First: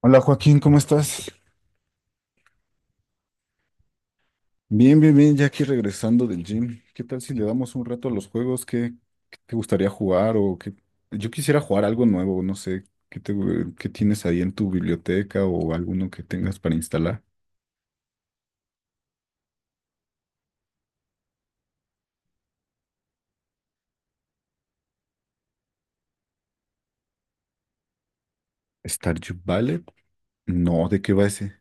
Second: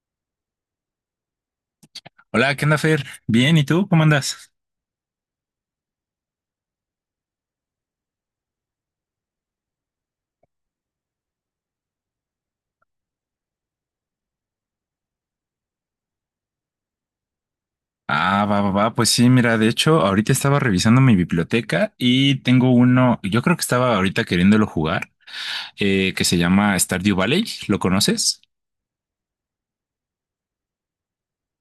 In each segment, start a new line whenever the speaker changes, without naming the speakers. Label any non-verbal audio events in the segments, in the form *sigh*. Hola Joaquín, ¿cómo estás?
Hola, ¿qué onda, Fer? Bien, ¿y tú? ¿Cómo andas?
Bien, bien, bien, ya aquí regresando del gym. ¿Qué tal si le damos un rato a los juegos? ¿Qué te gustaría jugar? O qué. Yo quisiera jugar algo nuevo, no sé, ¿qué tienes ahí en tu biblioteca o alguno que tengas para instalar?
Ah, va, va, va. Pues sí, mira, de hecho, ahorita estaba revisando mi biblioteca y tengo uno, yo creo que estaba ahorita queriéndolo jugar, que se llama Stardew Valley. ¿Lo conoces?
¿Stardew Valley? No, ¿de qué va ese?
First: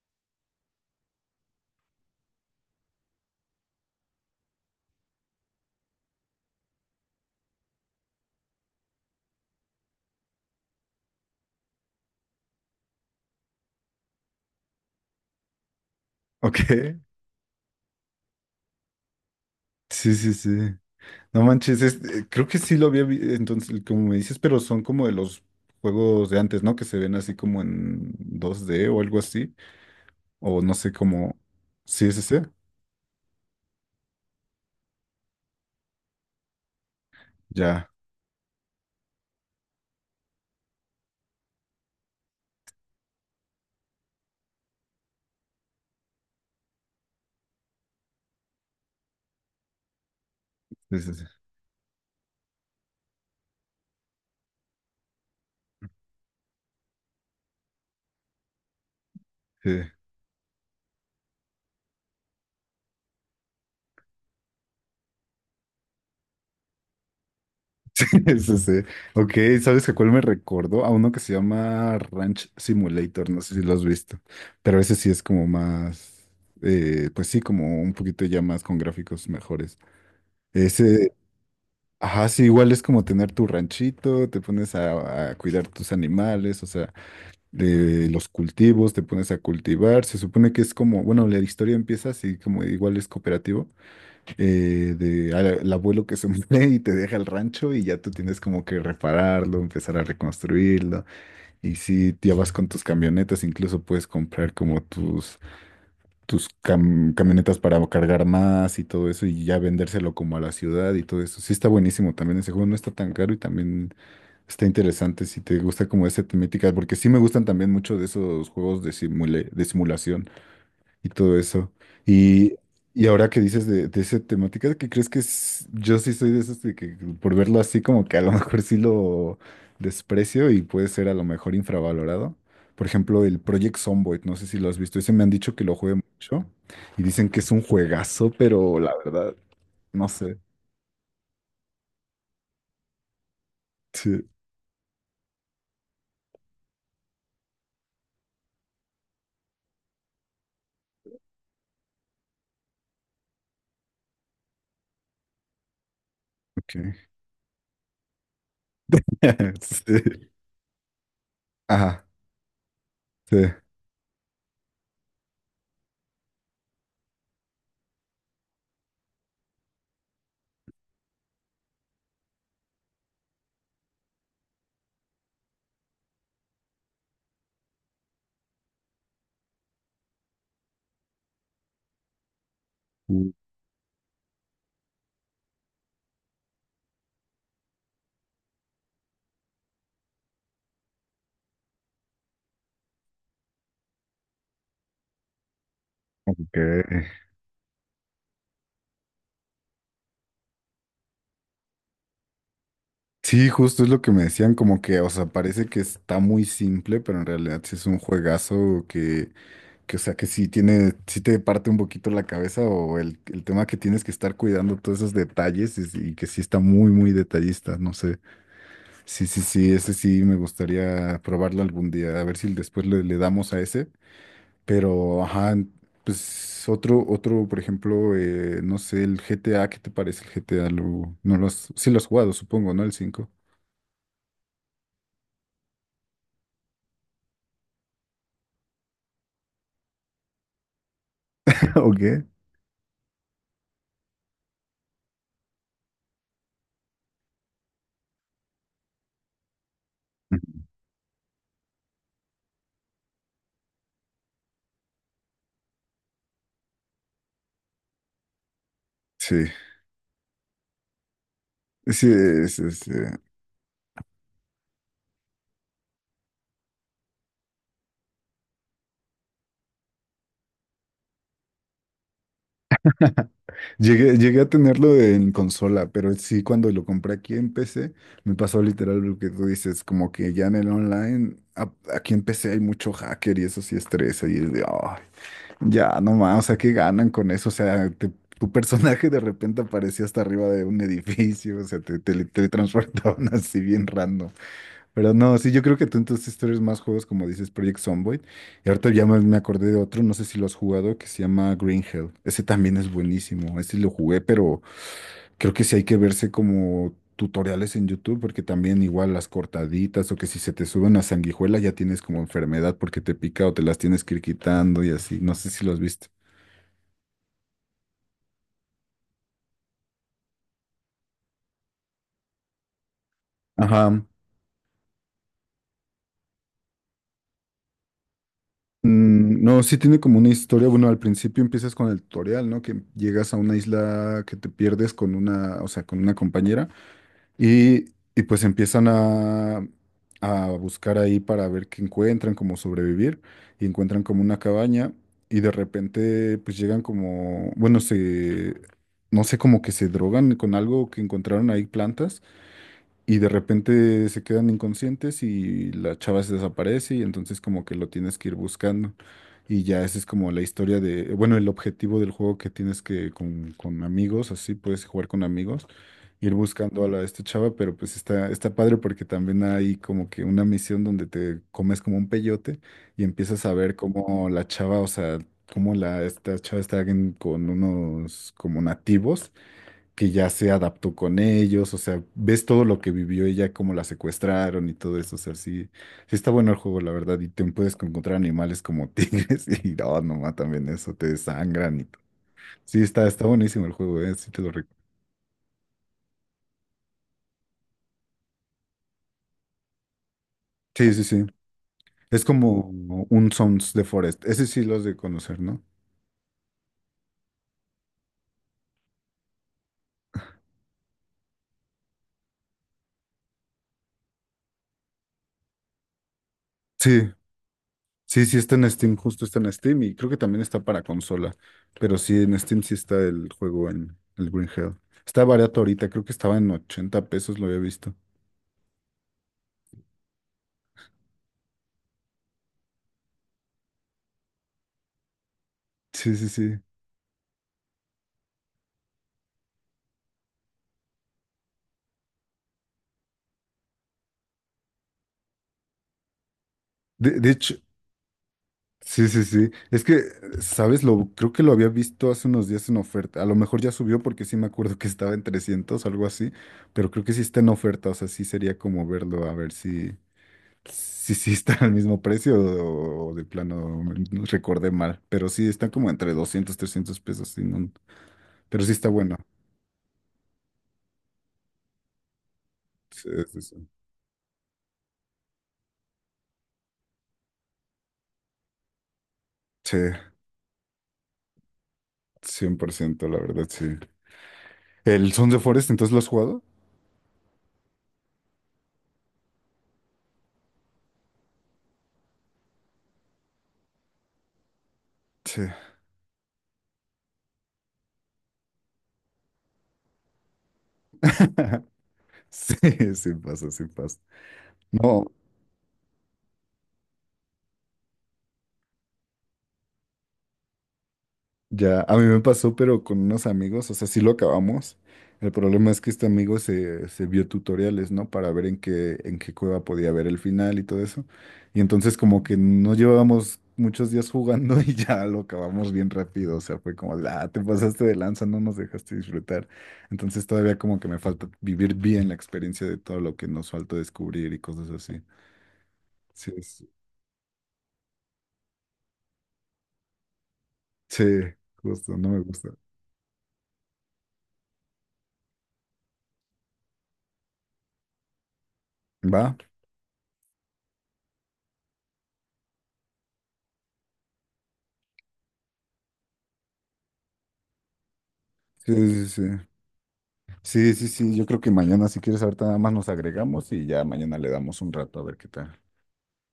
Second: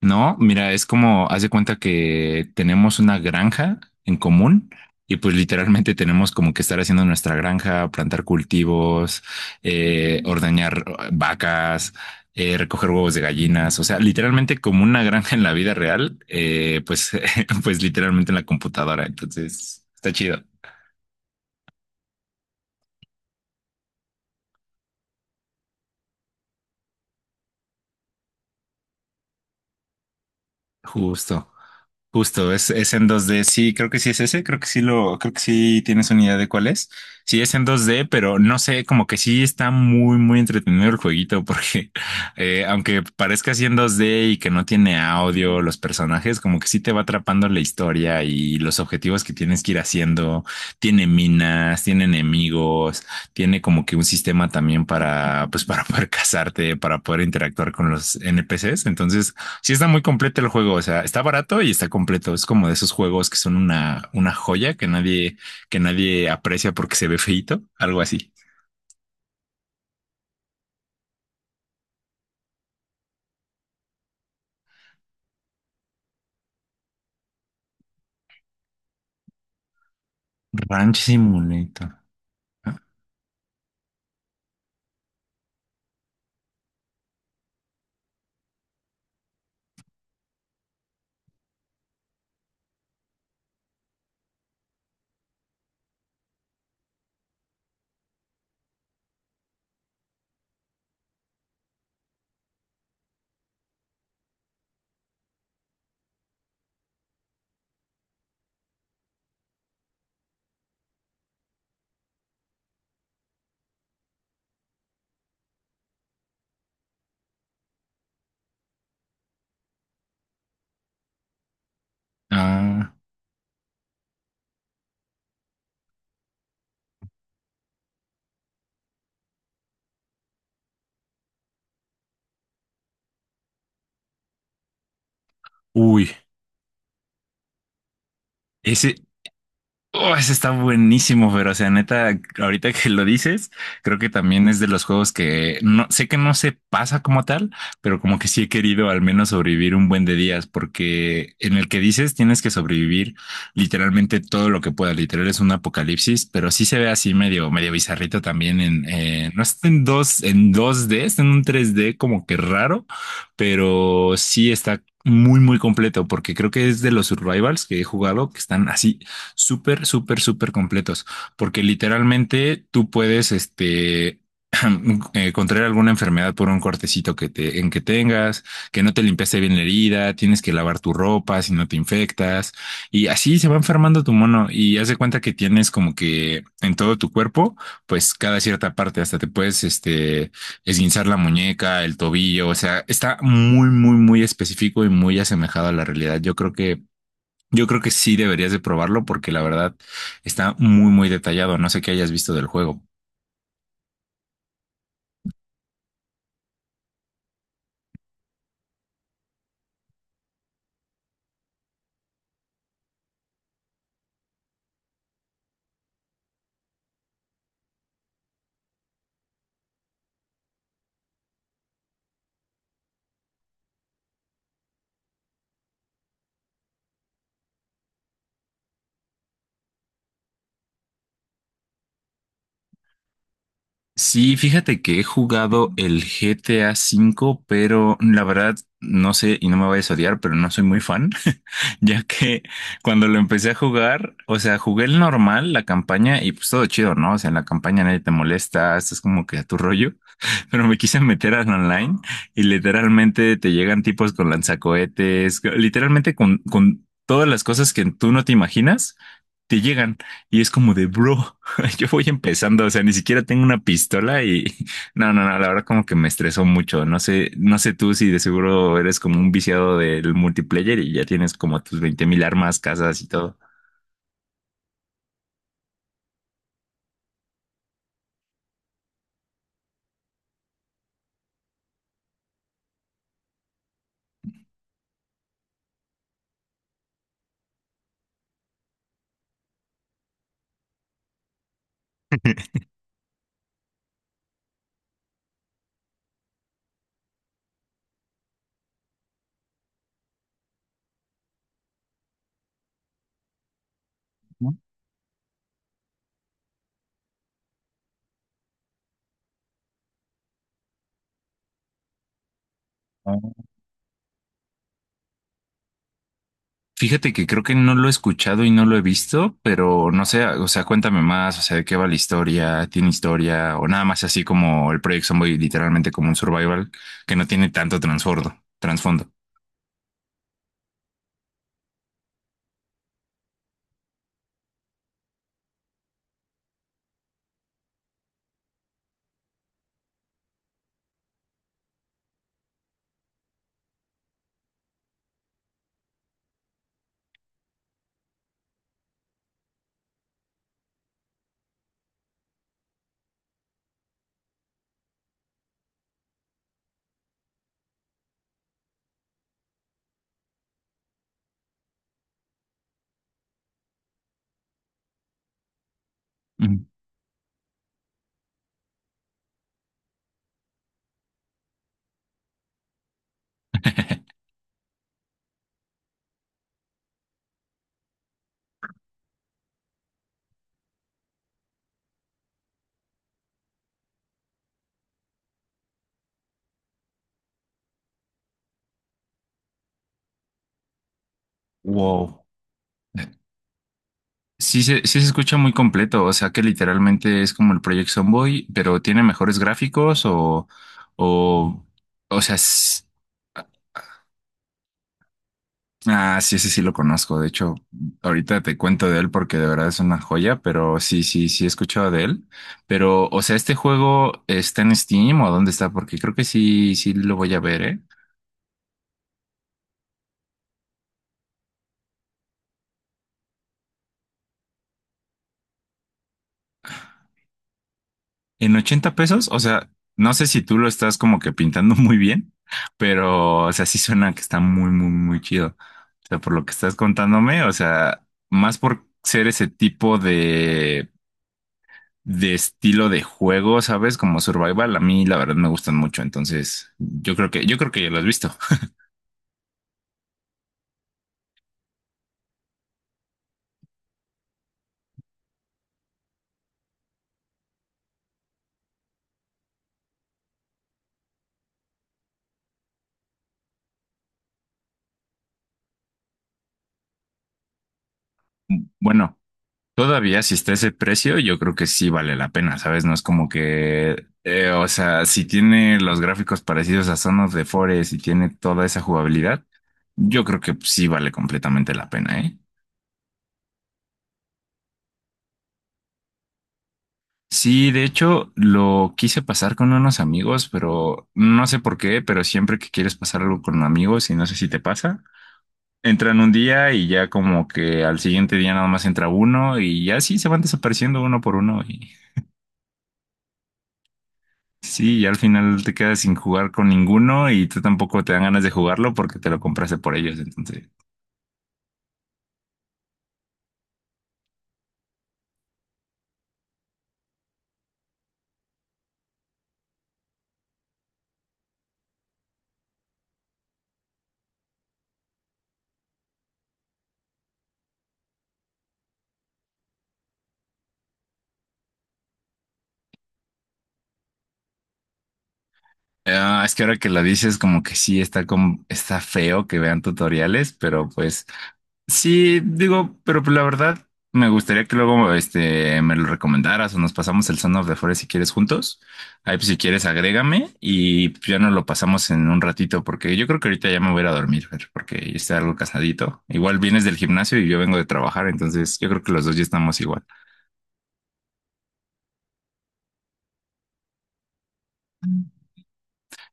No, mira, es como, haz de cuenta que tenemos una granja en común y pues literalmente tenemos como que estar haciendo nuestra granja, plantar cultivos, ordeñar vacas, recoger huevos de gallinas, o sea, literalmente como una granja en la vida real,
*laughs* ¿Ok?
pues, *laughs* pues literalmente en la computadora, entonces está
Sí, sí,
chido.
sí. No manches, creo que sí lo había visto. Entonces, como me dices, pero son como de los juegos de antes, ¿no? Que se ven así como en 2D o algo así. O no sé cómo.
Justo.
Sí, sí, sí.
Justo, es en 2D. Sí, creo que sí es ese. Creo que sí tienes una idea de cuál es. Sí, es en
Ya.
2D, pero no sé, como que sí está muy, muy entretenido el jueguito, porque *laughs* aunque parezca así en 2D y que no tiene audio, los personajes, como que sí te va atrapando la historia y los objetivos que tienes que ir haciendo.
Sí,
Tiene
sí, sí.
minas, tiene enemigos, tiene como que un sistema también para, pues, para poder *laughs* casarte, para poder interactuar con los NPCs. Entonces, sí, está muy
*laughs*
completo el juego. O sea, está barato y está completo. Es como de esos juegos que son una joya que nadie aprecia porque se ve feito, algo
Sí,
así.
sí, sí. Ok, ¿sabes a cuál me recordó? A uno que se llama Ranch Simulator, no sé si lo has visto, pero ese sí es como más, pues sí, como un poquito ya más con gráficos mejores.
Ranch
Ese,
Simulator.
ajá, sí, igual es como tener tu ranchito, te pones a cuidar tus animales, o sea, de los cultivos, te pones a cultivar, se supone que es como, bueno, la historia empieza así como igual es cooperativo. Al abuelo que se *laughs* muere y te deja el rancho y ya tú tienes como que repararlo, empezar a reconstruirlo. Y si ya vas con tus camionetas, incluso puedes comprar como tus, camionetas para cargar más y todo eso y ya vendérselo como a la ciudad y todo eso. Sí está buenísimo también ese juego, no está tan caro y también está interesante si te gusta como esa temática, porque sí me gustan también mucho de esos juegos de de simulación y todo eso. Y,
Ah,
y ahora que dices de esa temática, ¿qué crees que es? Yo sí soy de esos de que por verlo así como que a lo *laughs* mejor sí lo desprecio y puede ser a lo mejor infravalorado. Por ejemplo, el Project Zomboid, no sé si lo has visto, ese me han dicho que lo juegue
uy,
mucho y dicen que es un juegazo, pero la
ese,
verdad, no
oh, ese
sé.
está buenísimo, pero o sea, neta, ahorita que lo dices, creo que
Sí,
también es de los juegos que no sé que no se pasa como tal, pero como que sí he querido al menos sobrevivir un buen de días, porque en el que dices tienes que sobrevivir literalmente todo lo que puedas. Literal es un apocalipsis, pero sí
ok.
se ve así medio, medio bizarrito no
*laughs*
está
Sí.
en 2D está en un 3D
Ajá,
como que raro,
sí.
pero sí está muy, muy completo, porque creo que es de los survivals que he jugado que están así súper, súper, súper completos, porque literalmente tú puedes, *clears throat* contraer alguna enfermedad por un cortecito en que tengas, que no te limpiaste bien la herida, tienes que lavar tu ropa si no te infectas, y
Uh,
así se va enfermando tu mono y haz de cuenta que tienes como que en todo tu cuerpo, pues cada cierta parte, hasta te puedes, esguinzar la muñeca, el tobillo, o sea, está muy, muy, muy específico y muy asemejado a la realidad.
ok.
Yo creo que sí deberías de probarlo porque la verdad está muy, muy detallado. No sé qué hayas visto del juego.
Sí, justo es lo que me decían, como que, o sea, parece que está muy simple, pero en realidad sí es un juegazo que, que sí tiene, sí te parte un poquito la cabeza o el tema que tienes que estar cuidando todos esos detalles y, que sí está muy, muy detallista, no sé. Sí, sí, sí, ese sí me gustaría probarlo algún día, a ver si después le damos a ese, pero, ajá, pues por ejemplo, no sé, el GTA, ¿qué te parece el GTA? No lo has, sí lo has jugado, supongo, ¿no? El cinco.
Sí, fíjate que he jugado el GTA V, pero la verdad no sé y no me vayas a odiar, pero no soy muy fan, *laughs*
*laughs* ¿O
ya
qué?
que cuando lo empecé a jugar, o sea, jugué el normal, la campaña y pues todo chido, ¿no? O sea, en la campaña nadie te molesta, estás como que a tu rollo, *laughs* pero me quise meter al online y literalmente te llegan tipos con lanzacohetes, literalmente con todas las cosas que tú no te imaginas
Sí,
te llegan y es como de, bro, *laughs* yo voy
sí,
empezando, o sea, ni siquiera tengo una pistola y *laughs* no, no, no, la verdad como que me estresó mucho. No sé, no sé tú si de seguro eres como un viciado del multiplayer y ya tienes como tus 20,000 armas, casas y todo.
llegué a tenerlo en consola, pero sí cuando lo compré aquí en PC, me pasó literal lo que tú dices, como que ya en el online, aquí en PC hay mucho hacker y eso sí estresa y es de: "Ay, ya no más, o sea, ¿qué ganan con eso? O sea, tu personaje de repente apareció hasta arriba de un edificio, o sea, te transportaban *laughs* así bien random". Pero no, sí, yo creo que tú entonces tú eres más juegos como dices Project Zomboid. Y ahorita ya me acordé de otro, no sé si lo has jugado, que se llama Green Hell. Ese también es buenísimo. Ese lo jugué,
¿No?
pero creo que sí hay que verse como tutoriales en YouTube, porque también igual las cortaditas o que si se te sube una sanguijuela ya tienes como enfermedad porque te
Ah.
pica o te las tienes que ir quitando y así. No sé si lo has visto.
Fíjate que creo que no lo he escuchado y no lo he visto, pero no sé, o sea, cuéntame más, o sea, de qué va la historia, tiene historia o nada más
Ajá.
así como el Project Zomboid, literalmente como un survival que no tiene tanto trasfondo.
Mm, no, sí tiene como una historia. Bueno, al principio empiezas con el tutorial, ¿no? Que llegas a una isla que te pierdes con una, o sea, con una compañera. Y, y pues empiezan a buscar ahí para ver qué encuentran, cómo sobrevivir, y encuentran como una cabaña, y de repente pues llegan como, bueno, se, no sé, como que se drogan con algo que encontraron ahí plantas, y de repente se quedan inconscientes y la chava se desaparece, y entonces como que lo tienes que ir buscando. Y ya esa es como la historia de, bueno, el objetivo del juego que tienes que con, amigos, así puedes jugar con amigos ir
Ujú.
buscando a esta chava, pero pues está padre porque también hay como que una misión donde te comes como un peyote y empiezas a ver cómo la chava, o sea, cómo esta chava está con unos como nativos que ya se adaptó con ellos, o sea, ves todo lo que vivió ella, cómo la secuestraron y todo eso, o sea, sí, sí está bueno el juego, la verdad, y te puedes encontrar animales como tigres *laughs* y oh, no, nomás también eso, te desangran y todo.
Wow.
Sí, está, buenísimo el juego, sí te lo recuerdo.
Sí se escucha muy completo, o sea que literalmente es como el Project Zomboid, pero tiene mejores gráficos
Sí, sí, sí.
o, o
Es
sea,
como
s-
un
ah,
Sons de Forest. Ese sí los de conocer, ¿no?
ah, sí, ese sí lo conozco, de hecho, ahorita te cuento de él porque de verdad es una joya, pero sí, sí, sí he escuchado de él, pero, o sea, ¿este juego está en Steam o dónde está? Porque creo que sí, sí
Sí,
lo voy a ver, ¿eh?
sí, sí está en Steam, justo está en Steam y creo que también está para consola. Pero sí, en Steam sí está el juego en el Green Hell. Está barato ahorita, creo que estaba en 80 pesos, lo había visto.
En 80 pesos, o sea, no sé si tú lo estás como que pintando *laughs* muy bien, pero, o sea, sí suena que está muy, muy, muy chido. O
Sí,
sea,
sí,
por lo que
sí.
estás contándome, o sea, más por ser ese tipo de estilo de juego, ¿sabes? Como survival, a mí la verdad me gustan mucho, entonces
De, de hecho,
yo creo que ya lo has visto. *laughs*
sí, sí, sí. Es que, ¿sabes? Creo que lo había visto hace unos días en oferta. A lo mejor ya subió porque sí me acuerdo que estaba en 300, algo así. Pero creo que sí está en oferta, o sea, sí sería como verlo, a ver si. Sí, sí, están al mismo precio o de plano no recordé mal, pero sí están como entre 200 300 pesos, sí, no, pero sí está bueno.
Bueno, todavía si está ese precio, yo creo que sí vale la pena, ¿sabes? No es
Sí,
como
sí, sí.
que, o sea, si tiene los gráficos parecidos a Son of the Forest y tiene toda esa jugabilidad,
Sí,
yo creo que sí vale completamente la pena, ¿eh?
100%, la verdad, sí. ¿El Sons of Forest, entonces lo has jugado?
Sí, de hecho, lo quise pasar con unos amigos, pero no sé por qué, pero siempre que quieres pasar algo con amigos y no sé si te pasa,
Sí.
entran un día y ya como que al siguiente día nada más entra uno y ya sí se van desapareciendo uno por uno.
*laughs* Sí, sí pasa, sí pasa.
Sí,
No,
y al final te quedas sin jugar con ninguno y tú tampoco te dan ganas de jugarlo porque te lo compraste por ellos. Entonces,
ya, a mí me pasó, pero con unos amigos, o sea, sí lo acabamos. El problema es que este amigo se vio tutoriales, ¿no? Para ver en qué, cueva podía ver el final y todo eso. Y entonces como que no llevábamos muchos días jugando *laughs* y ya lo acabamos bien rápido. O sea, fue como, de, ah, te pasaste de lanza, no nos dejaste disfrutar. Entonces todavía como que me falta vivir bien la experiencia de todo lo que nos falta descubrir y cosas así. Sí,
ah, es que ahora que lo dices, como que sí está, como, está feo que vean tutoriales, pero
sí,
pues
justo, no me
sí,
gusta.
digo, pero pues, la verdad me gustaría que luego me lo recomendaras o nos pasamos el Son of the Forest si quieres juntos.
¿Va?
Ahí pues si quieres agrégame y pues, ya nos lo pasamos en un ratito porque yo creo que ahorita ya me voy a ir a dormir, Fer, porque ya está algo cansadito. Igual vienes del gimnasio y yo vengo de trabajar,
Sí,
entonces yo creo
sí,
que
sí.
los dos ya estamos igual.
Sí, sí, sí, yo creo que mañana, si quieres, ahorita nada más nos agregamos y ya mañana le damos un rato a ver qué tal.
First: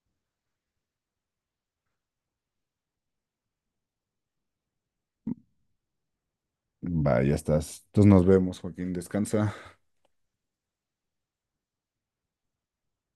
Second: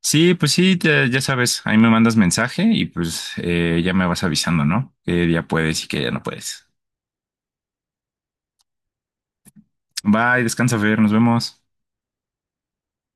Sí, pues sí, te- ya sabes, ahí me mandas mensaje y pues ya me vas avisando, ¿no? Que ya puedes y que ya no puedes.
Va, ya estás. Entonces nos vemos, Joaquín, descansa.
Bye, descansa, Fer, nos vemos.